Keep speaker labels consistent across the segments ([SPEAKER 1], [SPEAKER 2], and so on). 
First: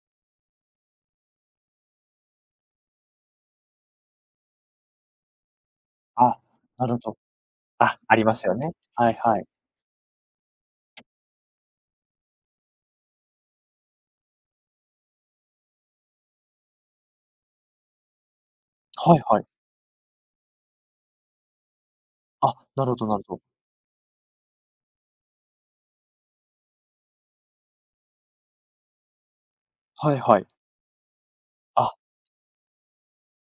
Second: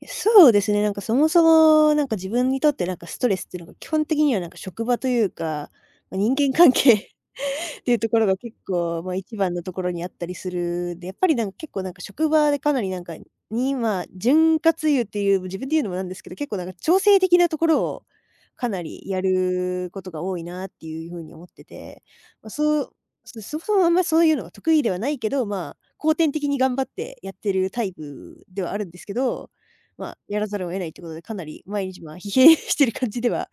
[SPEAKER 1] や、そうですね、なんかそもそも、なんか、自分にとってなんか、ストレスっていうのが基本的にはなんか、職場というか、まあ人
[SPEAKER 2] あ、
[SPEAKER 1] 間関
[SPEAKER 2] な
[SPEAKER 1] 係
[SPEAKER 2] るほ
[SPEAKER 1] っ
[SPEAKER 2] ど。
[SPEAKER 1] てい
[SPEAKER 2] あ
[SPEAKER 1] うと
[SPEAKER 2] あ
[SPEAKER 1] こ
[SPEAKER 2] り
[SPEAKER 1] ろ
[SPEAKER 2] ま
[SPEAKER 1] が
[SPEAKER 2] すよ
[SPEAKER 1] 結
[SPEAKER 2] ね。
[SPEAKER 1] 構
[SPEAKER 2] は
[SPEAKER 1] ま
[SPEAKER 2] い
[SPEAKER 1] あ、いち
[SPEAKER 2] はい。
[SPEAKER 1] ばんのところにあったりするで、やっぱりなんか結構なんか職場でかなりなんか、にまあ、潤滑油っていう、自分で言うのもなんですけど、結構なんか調整的なところを、かなり
[SPEAKER 2] は
[SPEAKER 1] や
[SPEAKER 2] いはい。
[SPEAKER 1] ることが多いなっていう風に思ってて、まあ
[SPEAKER 2] あ、
[SPEAKER 1] そ
[SPEAKER 2] なる
[SPEAKER 1] う
[SPEAKER 2] ほどなるほど。
[SPEAKER 1] そそもそもあんまそういうのが得意ではないけど、まあ、後天的に頑張ってやってるタイプ、ではあるんですけど、ま
[SPEAKER 2] は
[SPEAKER 1] あ、
[SPEAKER 2] いは
[SPEAKER 1] や
[SPEAKER 2] い。
[SPEAKER 1] らざるを得ないということで、かなり毎
[SPEAKER 2] あ。
[SPEAKER 1] 日まあ疲弊してる感じでは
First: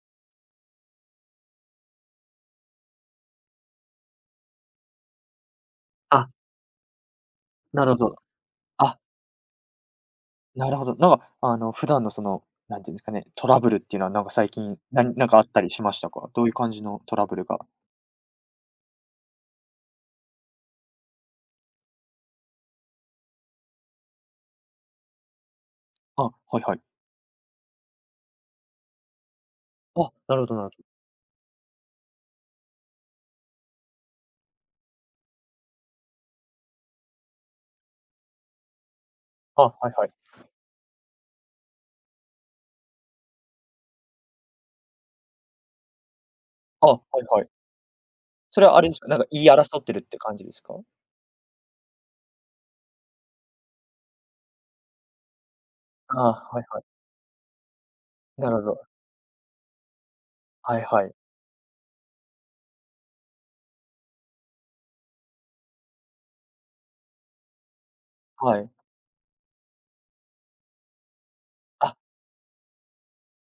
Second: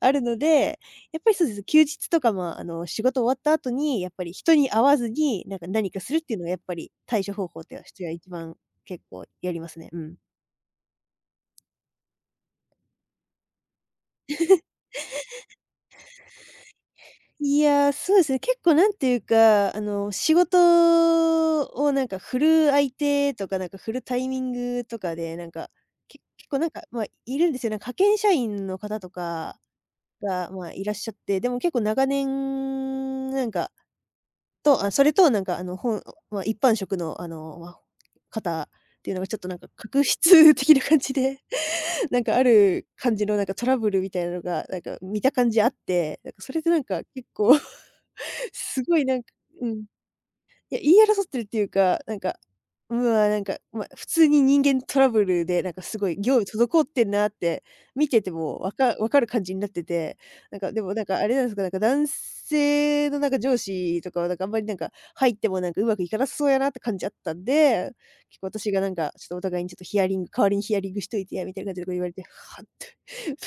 [SPEAKER 1] あるのでやっぱりそうですね。休日とかまあ、あの仕事終わった後に、やっぱり人に会わずになんか何かするっ
[SPEAKER 2] あ。
[SPEAKER 1] ていうのやっぱり、対処方法って
[SPEAKER 2] なる
[SPEAKER 1] し
[SPEAKER 2] ほ
[SPEAKER 1] ては
[SPEAKER 2] ど。
[SPEAKER 1] 1番
[SPEAKER 2] あ。
[SPEAKER 1] 結構やりますね、うん。
[SPEAKER 2] なるほど。なんか、あの、普段のそのなんて言うんですかね、トラブルっていうのは、なんか最近、なんなんかあっ たりしましたか？どういう感じのトラブル
[SPEAKER 1] い
[SPEAKER 2] が
[SPEAKER 1] や、そうですね、結構なんていうか、あの、仕事を、なんか振る相手とかなんか、振るタイミングとかでなんか、け
[SPEAKER 2] あ、
[SPEAKER 1] 結構、
[SPEAKER 2] はい
[SPEAKER 1] なん
[SPEAKER 2] はい。
[SPEAKER 1] か、ま、いるんですよね、なんか、派遣社員の方とか
[SPEAKER 2] あ、なるほ
[SPEAKER 1] が、
[SPEAKER 2] ど
[SPEAKER 1] ま
[SPEAKER 2] な
[SPEAKER 1] あ、
[SPEAKER 2] る
[SPEAKER 1] いらっしゃって。でも結構長年、なんか、と、あそれと、なんかあの本まあ一般職のあのまあ方っていうのがちょっとなん
[SPEAKER 2] あ、
[SPEAKER 1] か
[SPEAKER 2] はい
[SPEAKER 1] 確
[SPEAKER 2] はい。
[SPEAKER 1] 執的な感じでなんか、ある感じのなんかトラブルみたいなのが、なんか見た感じあって、なんかそれでなん
[SPEAKER 2] あ、
[SPEAKER 1] か
[SPEAKER 2] はい
[SPEAKER 1] 結
[SPEAKER 2] はい。
[SPEAKER 1] 構
[SPEAKER 2] それは
[SPEAKER 1] す
[SPEAKER 2] あれで
[SPEAKER 1] ご
[SPEAKER 2] す
[SPEAKER 1] い
[SPEAKER 2] か、
[SPEAKER 1] な
[SPEAKER 2] なん
[SPEAKER 1] ん
[SPEAKER 2] か
[SPEAKER 1] か
[SPEAKER 2] 言い
[SPEAKER 1] うん。
[SPEAKER 2] 争っ
[SPEAKER 1] い
[SPEAKER 2] てるって感じですか？
[SPEAKER 1] や、言い争っているっていうか、なんか、うわ、なんか、ま、普通に人間トラブルでなんか凄い
[SPEAKER 2] ああ、
[SPEAKER 1] 業
[SPEAKER 2] は
[SPEAKER 1] 務
[SPEAKER 2] いはい。
[SPEAKER 1] 滞ってんなって、見てて
[SPEAKER 2] なる
[SPEAKER 1] も
[SPEAKER 2] ほ
[SPEAKER 1] わ
[SPEAKER 2] ど。
[SPEAKER 1] か分かる感じになってて。なんか
[SPEAKER 2] は
[SPEAKER 1] で
[SPEAKER 2] い
[SPEAKER 1] もな
[SPEAKER 2] は
[SPEAKER 1] ん
[SPEAKER 2] い。
[SPEAKER 1] かあれなんすか、なんか男性のなんか上司とかはなんかあんまりなんか入ってもなんか上手くいかなさそうやなって感じあったんで、結構
[SPEAKER 2] はい。
[SPEAKER 1] 私がなんか、ちょっとお互いにちょっとヒアリング、「代わりにヒアリングしといてや」、みたいな感じでこう
[SPEAKER 2] あ。
[SPEAKER 1] 言われて、「はっ？」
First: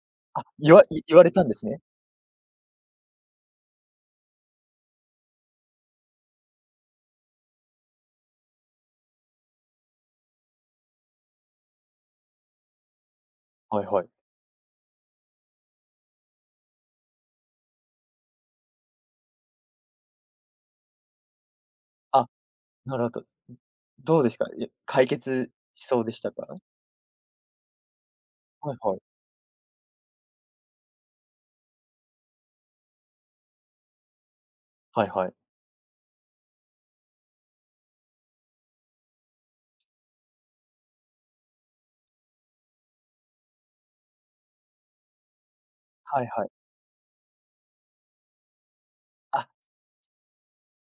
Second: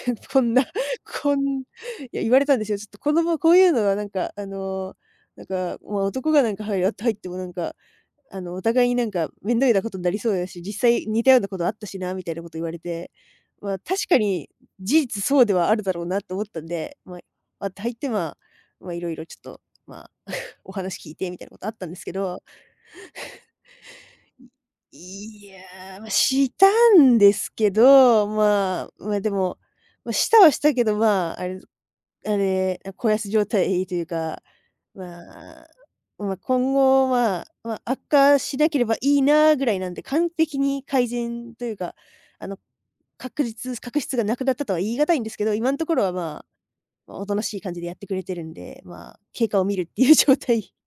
[SPEAKER 1] て。って、こ
[SPEAKER 2] あ、
[SPEAKER 1] んな
[SPEAKER 2] いわい言われ
[SPEAKER 1] こ
[SPEAKER 2] たんで
[SPEAKER 1] ん
[SPEAKER 2] すね。
[SPEAKER 1] や、言われたんですよ。ちょっと子供はこういうのはなんか、あの、なんかもう男がなんかはいやって入ってもなんか、あのお互いになんか、面倒なことになりそうだし、実際似たようなことあったしなみたいなこと言われて。まあ、
[SPEAKER 2] はいは
[SPEAKER 1] 確
[SPEAKER 2] い。
[SPEAKER 1] かに、事実そうではあるだろうなと思ったんで、まあ、割って入ってまあまあ色々ちょっとまあ、お話聞いてみたいなことあったんですけ
[SPEAKER 2] あ、
[SPEAKER 1] ど。
[SPEAKER 2] なるほど、どどうですか、や 解
[SPEAKER 1] いい
[SPEAKER 2] 決、し
[SPEAKER 1] や、
[SPEAKER 2] そう
[SPEAKER 1] ま、
[SPEAKER 2] でしたか？
[SPEAKER 1] したんですけど、
[SPEAKER 2] はい
[SPEAKER 1] ま
[SPEAKER 2] はい。
[SPEAKER 1] あ、までも、ま、したはしたけどまあ、あれあれあ小康状態というか、
[SPEAKER 2] はい
[SPEAKER 1] ま
[SPEAKER 2] はい。
[SPEAKER 1] あ、ま今後は、まあ、ま、悪化しなければいいな、ぐらいなんで、完璧に改善というか、あの、確実確執が無くなったとは言い難いんですけど、今んところは
[SPEAKER 2] はいは
[SPEAKER 1] ま
[SPEAKER 2] い。
[SPEAKER 1] あ、あ大人しい感じでやってくれてるんで、まあ、経
[SPEAKER 2] あ。
[SPEAKER 1] 過を見るっていう状態。